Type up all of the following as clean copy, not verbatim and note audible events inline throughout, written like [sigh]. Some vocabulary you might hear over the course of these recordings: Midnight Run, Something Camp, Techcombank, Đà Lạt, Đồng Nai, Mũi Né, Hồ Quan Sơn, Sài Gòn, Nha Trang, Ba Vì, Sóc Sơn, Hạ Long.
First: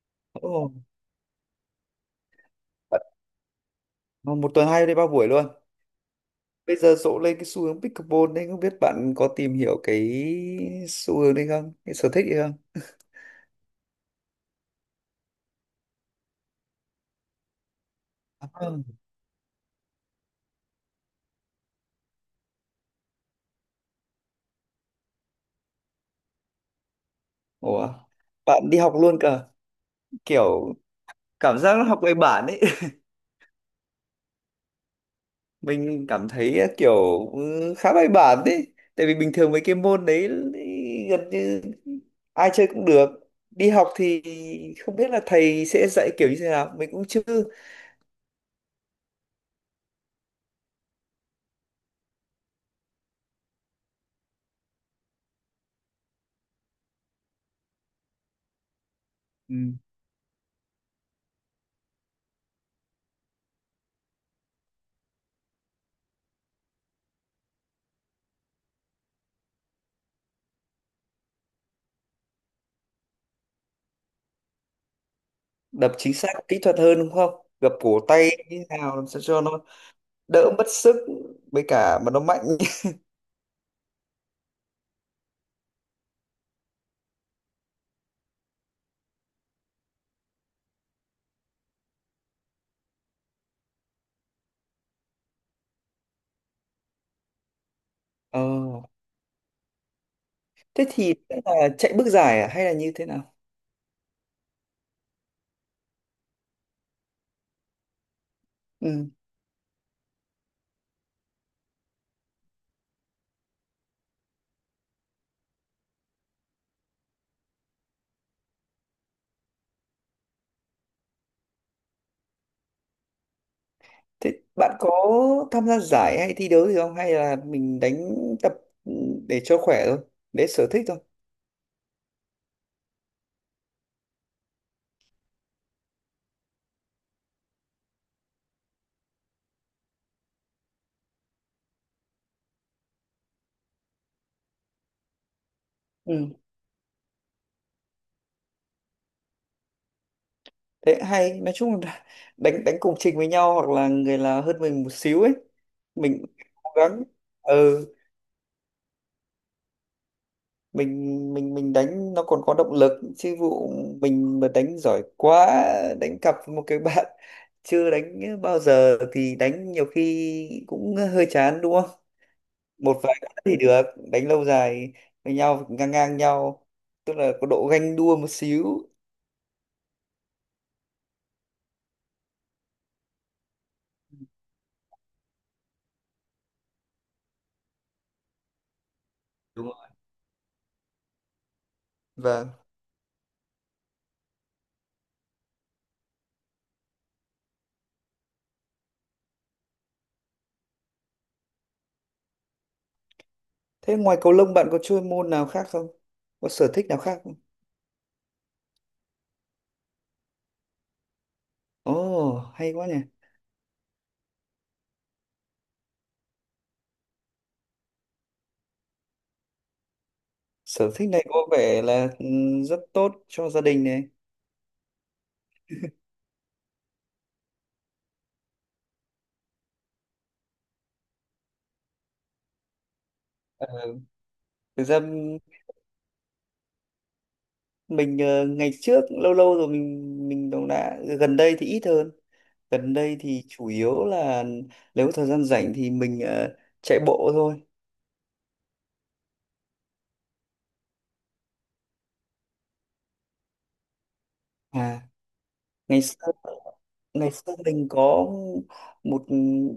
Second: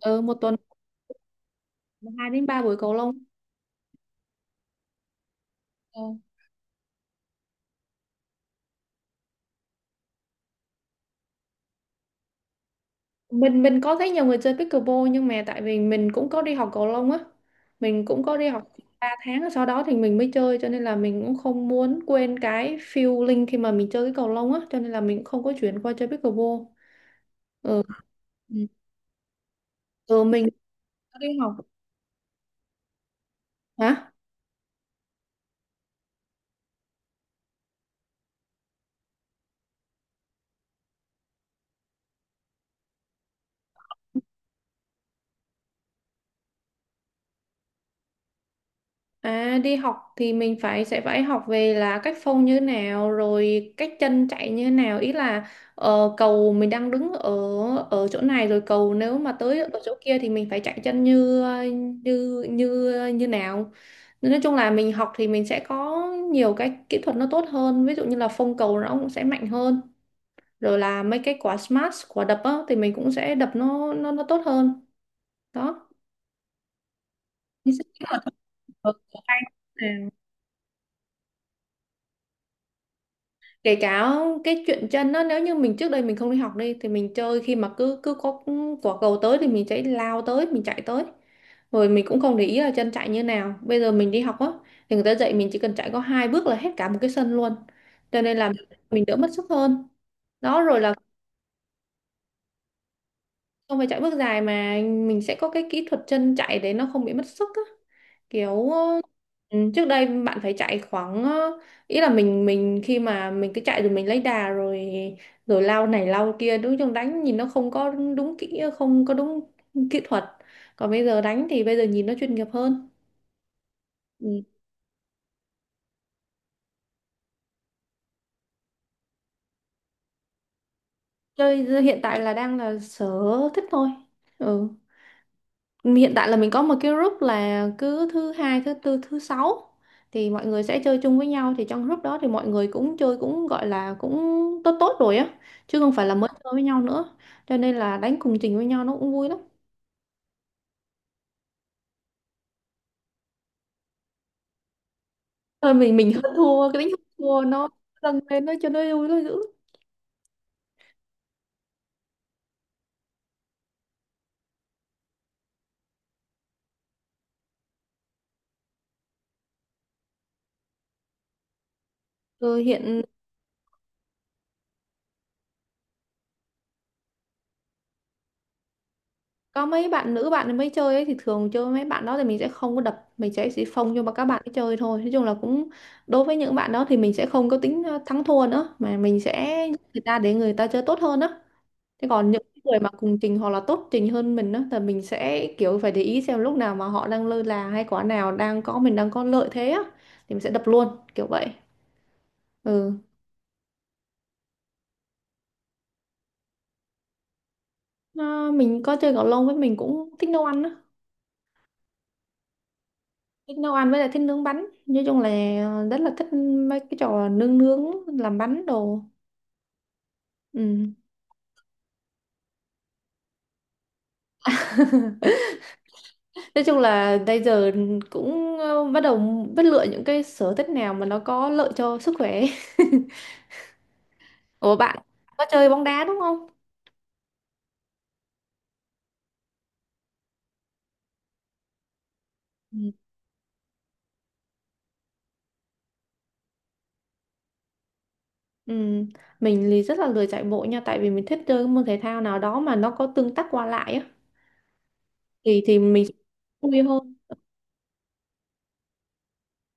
Ừ, một tuần Ồ, hai đến ba buổi cầu bạn- lông. ờ, một tuần hai đi ba buổi luôn. Ờ. Bây giờ rộ lên cái xu hướng pickleball đấy, không biết bạn có tìm hiểu cái xu hướng đấy không? Cái sở thích đấy không? Mình có thấy nhiều người chơi pickleball nhưng mà tại vì mình cũng có đi học cầu lông á, mình cũng có À, đi học vâng. 3 tháng rồi sau đó thì mình mới chơi, cho nên là mình cũng không muốn quên cái feeling khi mà mình chơi cái cầu lông á, cho nên là mình cũng không có chuyển qua chơi pickleball. Ừ. Ủa, Ừ. bạn đi học luôn cơ, Ừ, mình kiểu có đi học. cảm giác nó học bài bản ấy. [laughs] Hả? Mình cảm thấy kiểu khá bài bản đấy. Tại vì bình thường mấy cái môn đấy ý, gần như ai chơi cũng được. Đi học thì không biết là thầy sẽ dạy kiểu như thế nào, mình cũng chưa. À, đi học thì mình phải sẽ phải học về là cách phông như thế nào, rồi cách chân chạy như thế nào, ý là cầu mình đang đứng ở ở chỗ này rồi cầu nếu mà tới Ừ. ở chỗ kia thì mình phải chạy chân như như như như nào. Nên nói chung là mình học thì mình sẽ có nhiều cái kỹ thuật nó tốt hơn, ví dụ như là phông cầu nó cũng sẽ mạnh hơn, rồi là mấy cái quả smash, quả đập á, thì mình cũng sẽ đập nó tốt hơn đó. Đập chính xác kỹ thuật hơn đúng không? Gập Mình cổ tay như thế nào, làm sao cho nó sẽ- đỡ mất sức với cả mà nó mạnh. [laughs] kể cả cái chuyện chân đó, nếu như mình trước đây mình không đi học đi thì mình chơi khi mà cứ cứ có quả cầu tới thì mình sẽ lao tới, mình chạy tới, rồi mình cũng không để ý là chân chạy như nào. Bây giờ mình đi học á thì người ta dạy mình chỉ cần chạy có hai bước là hết cả một cái sân luôn, cho nên Ờ. là mình đỡ mất sức hơn đó. Rồi Thế là thì sẽ là chạy bước giải à? Hay là như thế nào? không phải chạy bước dài mà mình sẽ có cái kỹ thuật chân chạy để nó không bị mất sức á, kiểu Ừ. Trước đây bạn phải chạy khoảng ý là mình khi mà mình cứ chạy rồi mình lấy đà rồi rồi lao này lao kia, đối chung đánh nhìn nó không có đúng kỹ, không có đúng kỹ thuật. Còn bây giờ đánh thì bây giờ nhìn nó chuyên nghiệp hơn. Thế Ừ. bạn có tham gia giải hay thi đấu gì không, hay là mình đánh tập ừ, để cho khỏe thôi, để sở thích thôi? Chơi hiện tại là đang là sở thích thôi. Ừ. Hiện tại là mình có một cái group là cứ thứ hai, thứ tư, thứ sáu thì mọi người sẽ chơi chung với nhau, thì trong group đó thì mọi người cũng chơi cũng gọi là cũng tốt tốt rồi á, chứ không phải là mới Ừ. chơi với nhau nữa, cho nên là đánh cùng trình với nhau nó cũng vui lắm. Thế hay nói chung là [laughs] đánh đánh cùng trình với nhau, hoặc là người là hơn mình một xíu ấy. Thôi mình [laughs] hơn Mình thua, cố cái đánh hơn gắng. thua nó Ừ. dâng lên nó cho nó vui nó dữ. Mình đánh nó còn có động lực, chứ vụ mình mà đánh giỏi quá, đánh cặp với một cái [laughs] bạn chưa đánh bao giờ thì đánh nhiều khi cũng hơi chán đúng không? ừ, Một hiện vài cái thì được, đánh lâu dài với nhau, ngang ngang nhau, tức là có độ ganh đua một xíu. có mấy bạn nữ, bạn mới chơi ấy, thì thường chơi với mấy bạn đó thì mình sẽ không có đập, mình sẽ chỉ phông cho mà các bạn ấy chơi thôi. Nói chung là cũng đối với những bạn đó thì mình sẽ không có tính thắng thua nữa mà mình sẽ Đúng nhắc rồi. người ta để người ta chơi tốt hơn á. Thế còn những Vâng. người mà cùng trình hoặc là tốt trình hơn mình á thì mình sẽ kiểu phải để ý xem lúc nào mà họ đang lơ là hay quả nào đang có mình đang có lợi thế á thì mình sẽ đập luôn kiểu vậy. Ừ. Thế ngoài cầu lông bạn có chơi môn nào khác không, có sở thích nào khác không? Ờ, mình có chơi cầu lông, với mình cũng thích nấu ăn á, Ồ. Oh, hay quá nhỉ. thích nấu ăn với lại thích nướng bánh, nói chung là rất là thích mấy cái trò nướng nướng làm bánh đồ. Sở Ừ. thích này có vẻ là rất tốt cho gia đình này. Nói chung là bây giờ cũng bắt đầu biết lựa những cái sở thích nào mà nó có lợi cho sức khỏe. Ờ, [laughs] Ủa, Thực bạn ra có chơi bóng đá đúng không? mình ngày trước lâu lâu rồi mình cũng đã, gần đây thì ít hơn. Ừ. Gần đây thì chủ yếu là nếu có thời gian rảnh thì mình chạy bộ thôi. Ừ. Mình thì rất là lười chạy bộ nha, tại vì mình thích chơi cái môn thể thao nào đó mà nó có tương tác qua lại á, À. thì ngày mình sẽ xưa vui hơn. ngày xưa mình có một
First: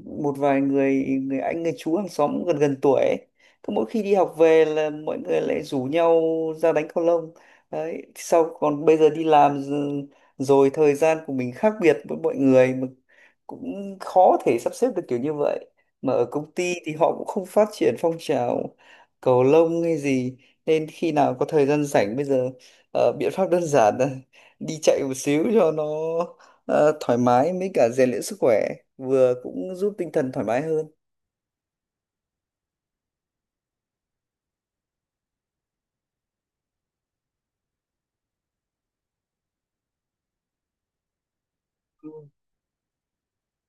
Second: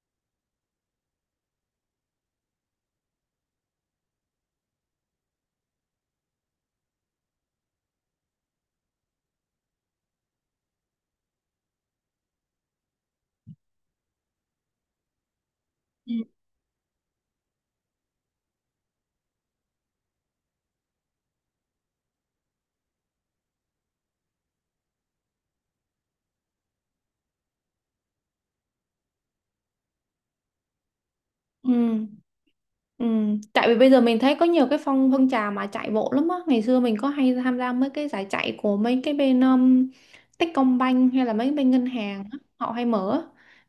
một vài người người anh, người chú hàng xóm gần gần tuổi ấy. Cứ mỗi khi đi học về là mọi người lại rủ nhau ra đánh cầu lông. Đấy, sau còn bây giờ đi làm rồi, thời gian của mình khác biệt với mọi người, mà cũng khó thể sắp xếp được kiểu như vậy. Ừ. Mà ở công ty thì họ cũng không phát triển phong trào cầu lông hay gì, nên khi nào có thời gian rảnh bây giờ biện pháp đơn giản là đi chạy một xíu cho nó thoải mái, mới cả rèn luyện sức khỏe, vừa cũng giúp tinh thần thoải mái hơn. Ừ. Ừ. Tại vì bây giờ mình thấy có nhiều cái phong phong trào mà chạy bộ lắm á. Ngày xưa mình có hay tham gia mấy cái giải chạy của mấy cái bên Techcombank hay là mấy bên ngân hàng Ừ. á. Họ hay mở á.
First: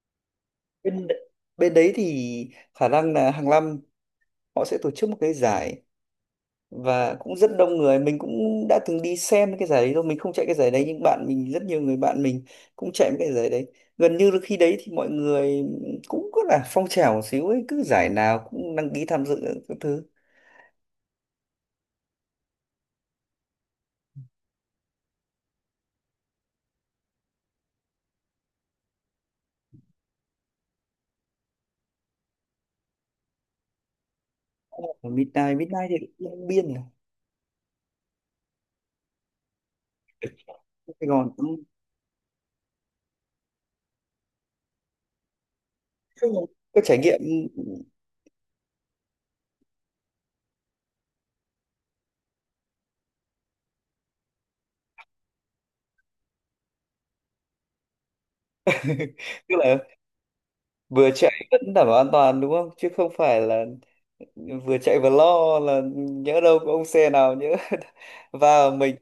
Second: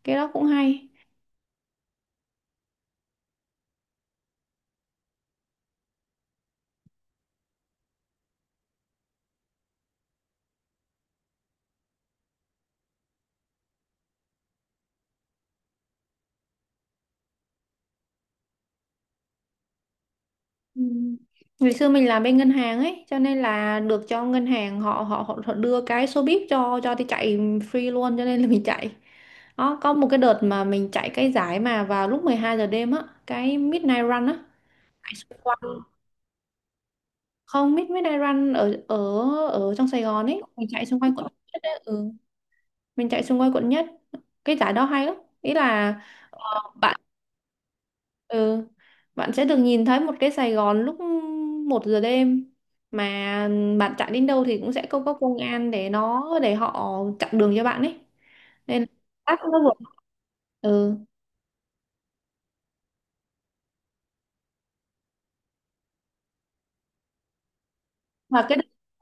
Cái đó cũng hay. bên bên đấy thì khả năng là hàng năm họ sẽ tổ chức một cái giải và cũng rất đông người. Mình cũng đã từng đi xem cái giải đấy rồi, mình không chạy cái giải đấy nhưng bạn mình, rất nhiều người bạn mình cũng chạy cái giải đấy. Gần như là khi đấy thì mọi người cũng có là phong trào một xíu ấy, cứ giải nào cũng đăng ký tham dự các thứ. Ừ. Ngày xưa mình làm bên ngân hàng ấy, cho nên là được cho ngân hàng họ đưa cái số bib cho đi chạy free luôn, cho nên là mình chạy. Đó, có một cái đợt mà mình chạy cái giải mà vào lúc 12 giờ đêm á, cái Midnight Run á, Ở chạy xung Midnight quanh, Midnight thì Long Biên này, không, Midnight Run ở ở ở trong Sài Gòn ấy, mình chạy xung Sài quanh quận Gòn cũng nhất ấy. Ừ. Mình chạy xung quanh quận nhất, cái giải đó hay lắm, ý là ờ, có trải bạn, nghiệm. ừ, bạn sẽ được nhìn thấy một cái Sài Gòn lúc một giờ đêm, mà bạn chạy đến đâu thì cũng sẽ có công an để nó để họ chặn đường cho bạn ấy, nên là [laughs] Tức nó vượt là ừ vừa chạy vẫn đảm bảo an toàn đúng không, chứ không phải là vừa chạy vừa lo là nhỡ đâu có ông xe nào nhỡ [laughs] và cái, vào mình.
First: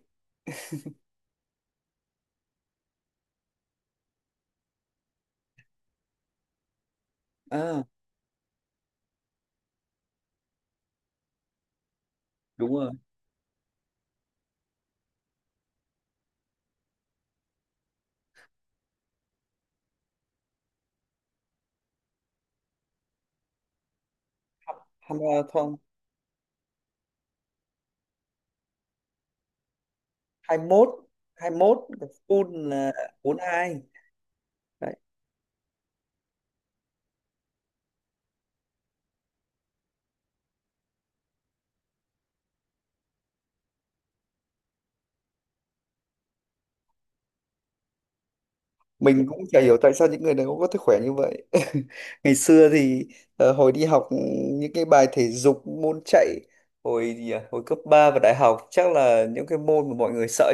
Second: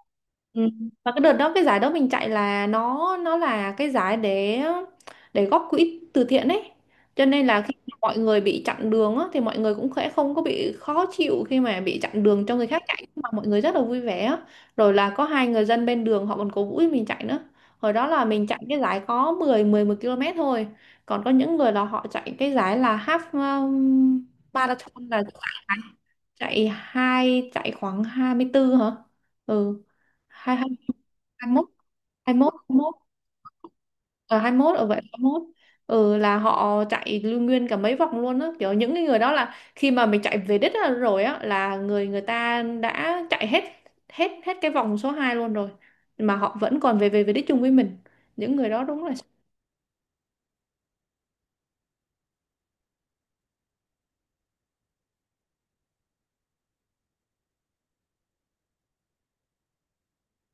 ừ, mà cái đợt đó cái giải đó mình chạy là nó là cái giải để góp quỹ từ thiện ấy, cho nên là khi À, mà mọi người bị chặn đường á, thì mọi người cũng sẽ không có bị khó chịu khi mà bị chặn đường cho người đúng khác rồi. chạy mà mọi người rất là vui vẻ á. Rồi là có hai người dân bên đường họ còn cổ vũ cho mình chạy nữa. Hồi đó là mình chạy cái giải có 10 11 km thôi, còn có những người là họ chạy cái giải là half um, marathon là Hamilton, chạy hai chạy khoảng 24 hả, ừ, hai hai hai mốt hai hai mốt, mốt còn hai mốt full hai là mốt 42. ở hai mốt ở Đấy. vậy hai mốt. Ừ là họ chạy lưu nguyên cả mấy vòng luôn á, kiểu những cái người đó là khi mà mình chạy về đích á, rồi á là người, người ta đã chạy hết hết hết cái vòng số 2 luôn rồi mà họ vẫn còn về về về đích chung với mình, những người đó đúng là Mình cũng chả hiểu tại sao những người này cũng có thể khỏe như vậy. [laughs] Ngày xưa thì hồi đi học, những cái bài thể dục môn chạy, hồi gì à? Hồi cấp 3 và đại học chắc là những cái môn mà mọi người sợ.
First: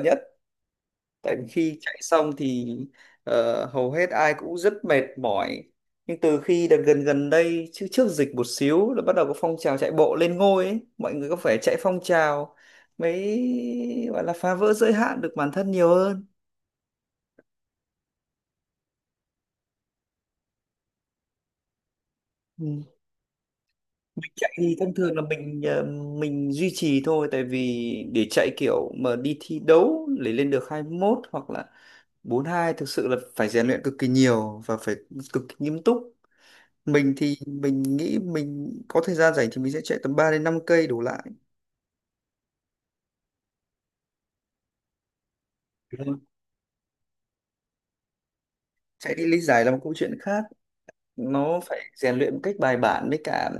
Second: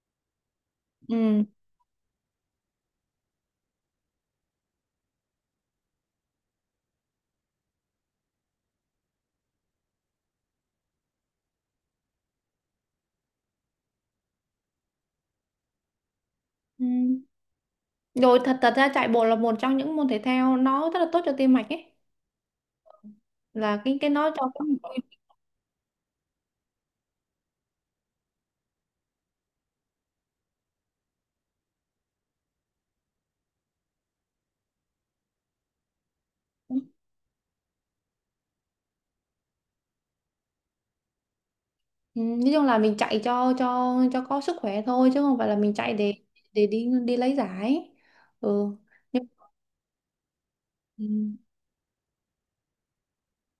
Tại ừ, vì khi chạy xong thì hầu hết ai cũng rất mệt mỏi. Nhưng từ khi đợt gần gần đây, chứ trước dịch một xíu là bắt đầu có phong trào chạy bộ lên ngôi ấy. Mọi người có phải chạy phong trào mới gọi là phá vỡ giới hạn được bản thân nhiều hơn. ừ. Rồi thật thật ra chạy bộ là một trong những môn thể thao nó rất là tốt cho tim mạch ấy, Ừ. là cái nó Mình cho. chạy thì thông thường là mình duy trì thôi, tại vì để chạy kiểu mà đi thi đấu để lên được 21 hoặc là 42 thực sự là phải rèn luyện cực kỳ nhiều và phải cực kỳ nghiêm túc. Mình thì mình nghĩ mình có thời gian rảnh thì mình sẽ chạy tầm 3 đến 5 cây đổ lại. Ừ, nói chung là mình chạy cho cho có sức khỏe thôi chứ không phải là mình chạy Đúng không? để đi đi lấy giải. Ừ Chạy nhưng. đi lý giải là một câu chuyện khác, nó phải rèn luyện một cách bài bản, với cả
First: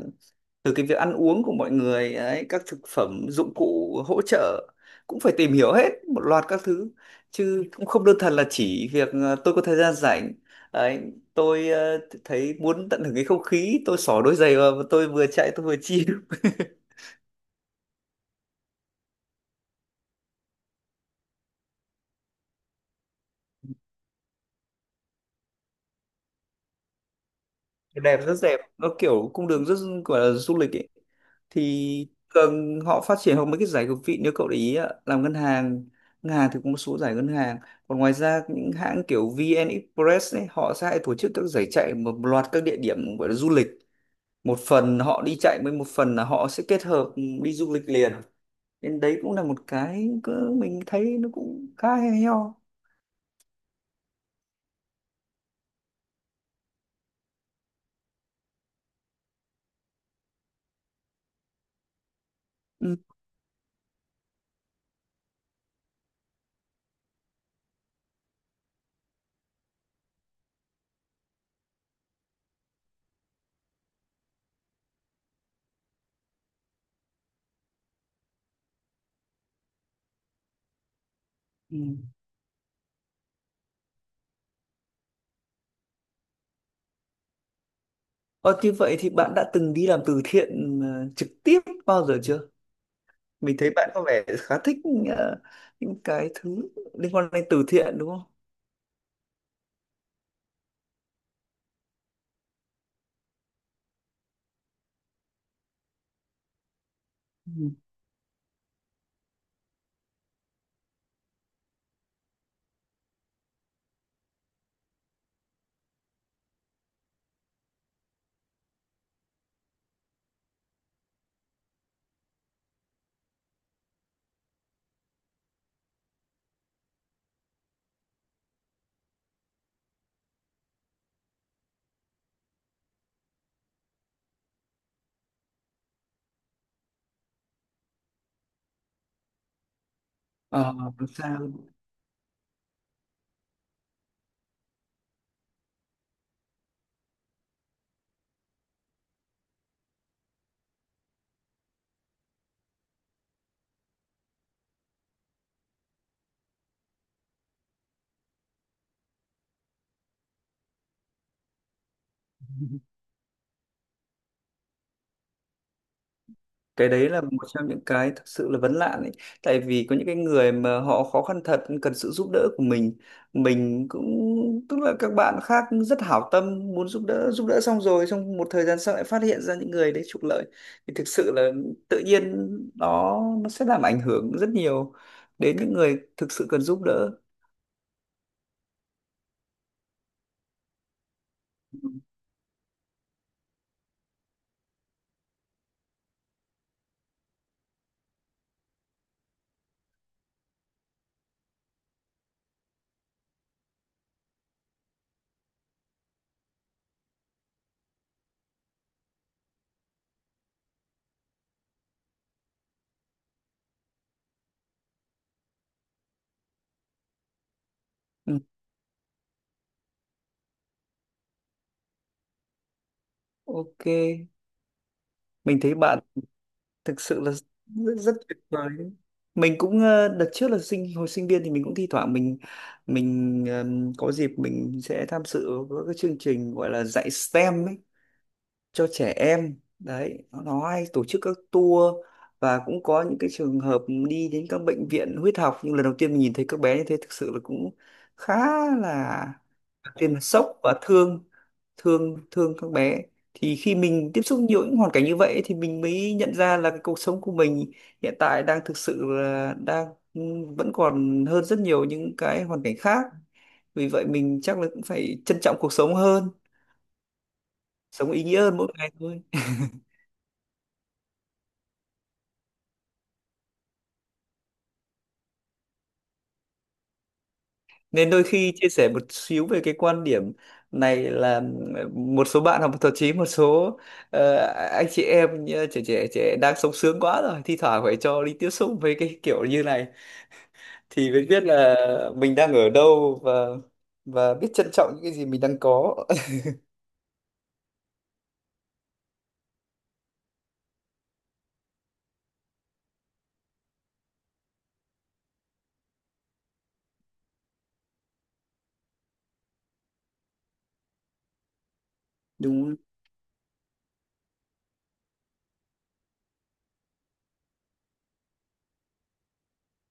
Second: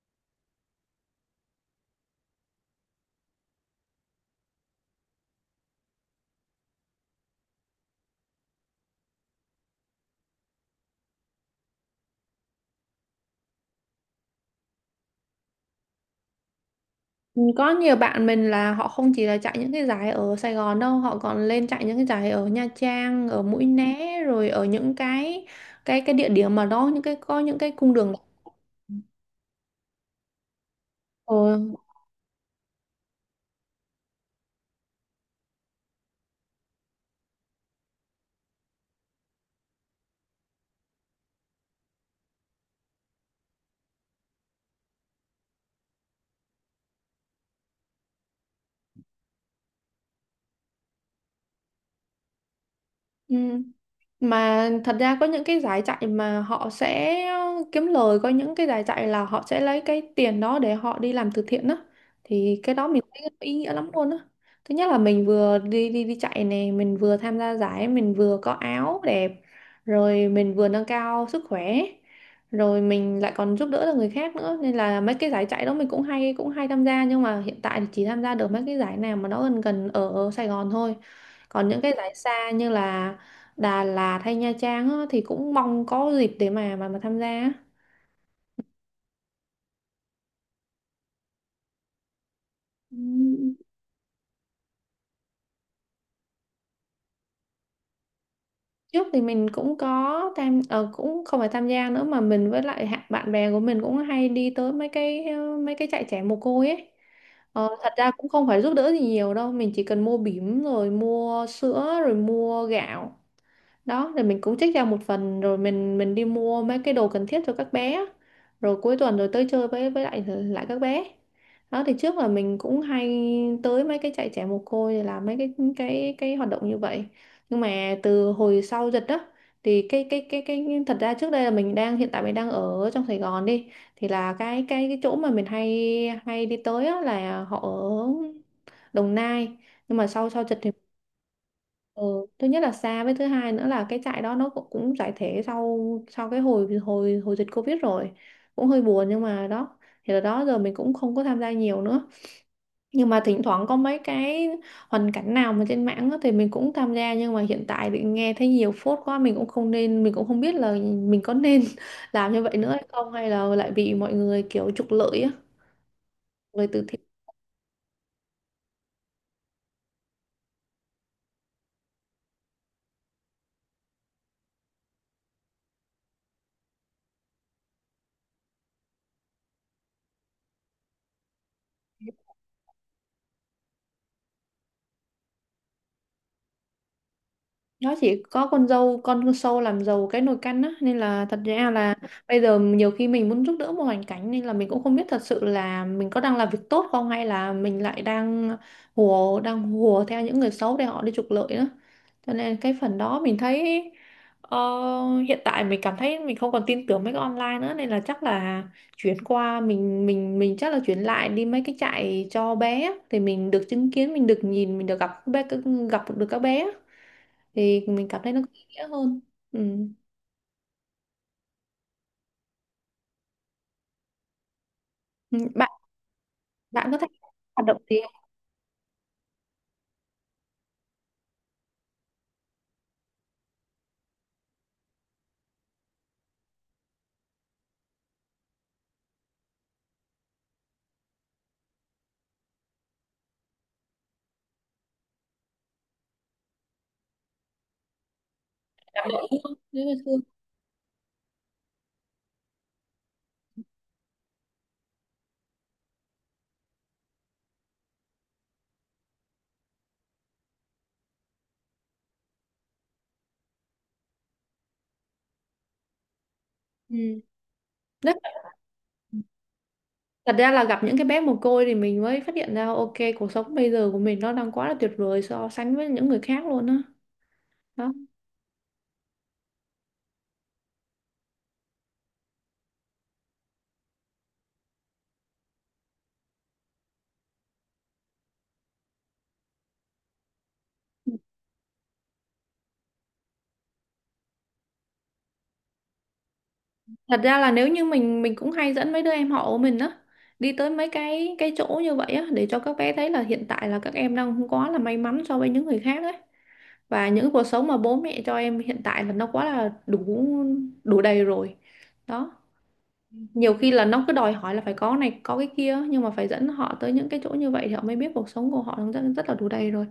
từ cái việc ăn uống của mọi người ấy, các thực phẩm dụng cụ hỗ trợ cũng phải tìm hiểu hết một loạt các thứ, chứ cũng không đơn thuần là chỉ việc tôi có thời gian rảnh ấy, tôi thấy muốn tận hưởng cái không khí, tôi xỏ đôi giày vào và tôi vừa chạy tôi vừa chill. [laughs] Ừ, có nhiều bạn mình là họ không chỉ là chạy những cái giải ở Sài Gòn đâu, họ còn lên chạy những cái giải ở Nha Trang, ở Mũi Né, rồi ở những cái địa điểm mà nó những cái có những cái cung đường. Đẹp, rất đẹp, nó kiểu cung đường rất, gọi là du lịch ấy. Ừ. Thì thường họ phát triển hoặc mấy cái giải cực vị, nếu cậu để ý ạ, làm ngân hàng, ngân hàng thì có một số giải ngân hàng. Còn ngoài ra những hãng kiểu VN Express ấy họ sẽ hay tổ chức các giải chạy một loạt các địa điểm gọi là du lịch. Một phần họ đi chạy, với một phần là họ sẽ kết hợp đi du lịch liền, nên đấy cũng là một cái cứ mình thấy nó cũng khá hay ho. Ừ. Mà thật ra có những cái giải chạy mà họ sẽ kiếm lời, có những cái giải chạy là họ sẽ lấy cái tiền đó để họ đi làm từ thiện đó, thì cái đó Ừ. mình thấy nó ý nghĩa lắm luôn á. Thứ nhất là mình vừa đi đi đi chạy này, mình vừa tham gia giải, mình vừa có áo đẹp, rồi mình vừa nâng cao sức khỏe, rồi mình lại còn giúp đỡ được người khác nữa, nên là mấy cái giải chạy đó mình cũng hay tham gia, nhưng mà hiện tại thì chỉ tham gia được mấy cái giải nào mà nó gần gần ở Sài Gòn thôi, còn Ừ. những cái giải xa như là Đà Lạt hay Nha Trang á, thì cũng mong có dịp để mà tham gia á. Ờ, Như vậy thì bạn đã từng đi làm từ thiện trực tiếp bao giờ chưa? Ừ. Mình thấy bạn có vẻ khá thích ờ, những cái thứ liên quan đến từ thiện đúng không? Trước thì mình cũng có tham cũng không phải tham gia nữa mà mình với lại hạ- bạn bè của mình cũng hay đi tới mấy cái mấy cái trại trẻ mồ côi ấy. Ờ, Ừ. thật ra cũng không phải giúp đỡ gì nhiều đâu, mình chỉ cần mua bỉm rồi mua sữa rồi mua gạo đó, rồi mình cũng trích ra một phần rồi mình đi mua mấy cái đồ cần thiết cho các bé, rồi cuối tuần rồi tới chơi với lại lại các bé đó. Thì trước là mình cũng hay tới mấy cái trại trẻ mồ côi để làm mấy cái hoạt động như vậy, nhưng mà từ hồi sau dịch đó thì cái thật ra trước đây là mình đang, hiện tại mình đang ở trong Sài Gòn đi, thì là cái chỗ mà mình hay hay đi tới á là họ ở Đồng Nai, nhưng mà sau sau dịch thì. Ờ, làm sao? Ừ, thứ nhất là xa, với thứ hai nữa là cái trại đó nó cũng, cũng giải thể sau sau cái hồi hồi hồi dịch Covid rồi, cũng hơi buồn nhưng mà đó, thì là đó giờ mình cũng không có tham gia nhiều nữa, nhưng mà thỉnh thoảng có mấy cái hoàn cảnh nào mà trên mạng á thì mình cũng tham gia, nhưng mà hiện tại thì nghe thấy nhiều phốt quá, mình cũng không, nên mình cũng không biết là mình có nên [laughs] làm như vậy nữa hay không hay là lại bị mọi người kiểu trục lợi á, người từ Cái thiện. đấy là một trong những cái thực sự là vấn nạn ấy. Tại vì có những cái người mà họ khó khăn thật cần sự giúp đỡ của mình. Mình cũng tức là các bạn khác rất hảo tâm muốn giúp đỡ xong rồi trong một thời gian sau lại phát hiện ra những người đấy trục lợi, thì thực sự là tự nhiên nó sẽ làm ảnh hưởng rất nhiều đến những người thực sự cần giúp đỡ. Nó chỉ có con dâu con sâu làm giàu cái nồi canh á, nên là thật ra là bây giờ nhiều khi mình muốn giúp đỡ một hoàn cảnh, nên là mình cũng không biết thật sự là mình có đang làm việc tốt không hay là mình lại đang hùa, đang hùa theo những người xấu để họ đi trục lợi nữa, cho nên cái phần đó mình thấy ờ, hiện tại mình cảm thấy mình không còn tin tưởng mấy cái online nữa, nên là chắc là chuyển qua mình chắc là chuyển lại đi mấy cái trại cho bé á, thì mình được chứng kiến, mình được nhìn, mình được gặp các bé, gặp được các bé á, thì mình cảm thấy Ừ, nó có ý nghĩa hơn. Ừ. ok. Ừ, Mình bạn, thấy bạn bạn có thực thích sự là rất, hoạt động gì rất không? tuyệt vời đấy. Mình cũng đợt trước là hồi sinh viên thì mình cũng thi thoảng mình có dịp mình sẽ tham dự các cái chương trình gọi là dạy STEM ấy, cho trẻ em đấy. Nó hay tổ chức các tour và cũng có những cái trường hợp đi đến các bệnh viện huyết học, nhưng lần đầu tiên mình nhìn thấy các bé như thế thực sự là cũng khá Gặp là đội luôn nếu mà tiên thương. là sốc và thương thương thương các bé. Thì khi mình tiếp xúc nhiều những hoàn cảnh như vậy thì mình mới nhận ra là cái cuộc sống của mình hiện tại đang thực sự là đang vẫn còn hơn rất nhiều những cái hoàn cảnh khác, vì vậy mình chắc là cũng phải trân trọng cuộc sống hơn, Ừ. sống Rất. ý nghĩa hơn mỗi ngày thôi. Thật ra là gặp những cái bé mồ côi thì mình mới phát hiện ra ok, cuộc sống bây giờ của mình nó đang quá là tuyệt vời so sánh với những người khác luôn á. Đó. Nên đôi khi chia sẻ một xíu về cái quan điểm này là một số bạn học, thậm chí một số ờ, anh chị em như trẻ trẻ trẻ đang sống sướng quá rồi, thi thoảng phải cho đi tiếp xúc với cái kiểu như này thì mới biết là mình đang ở đâu và biết trân trọng những cái gì mình đang có. Thật ra là nếu như mình cũng hay dẫn mấy đứa em họ của mình á, đi tới mấy cái chỗ như vậy á để cho các bé thấy là hiện tại là các em đang không quá là may mắn so với những người khác ấy. Và những cuộc sống mà bố mẹ cho em hiện tại là nó quá là đủ, đủ đầy rồi đó. [laughs] Đúng. Nhiều khi là nó cứ đòi hỏi là phải có này có cái kia, nhưng mà phải dẫn họ tới những cái chỗ như vậy thì họ mới biết cuộc sống của họ rất, rất là đủ đầy rồi.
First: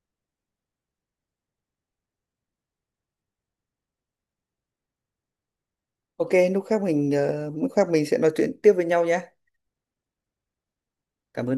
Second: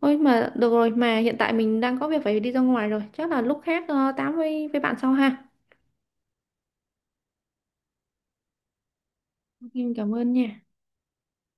Ôi mà được rồi, mà hiện tại mình đang có việc phải đi ra ngoài rồi, chắc là lúc khác tám với bạn sau ha. Ok, lúc khác mình sẽ nói chuyện tiếp với nhau nhé. Ok, em cảm ơn nha. Cảm ơn.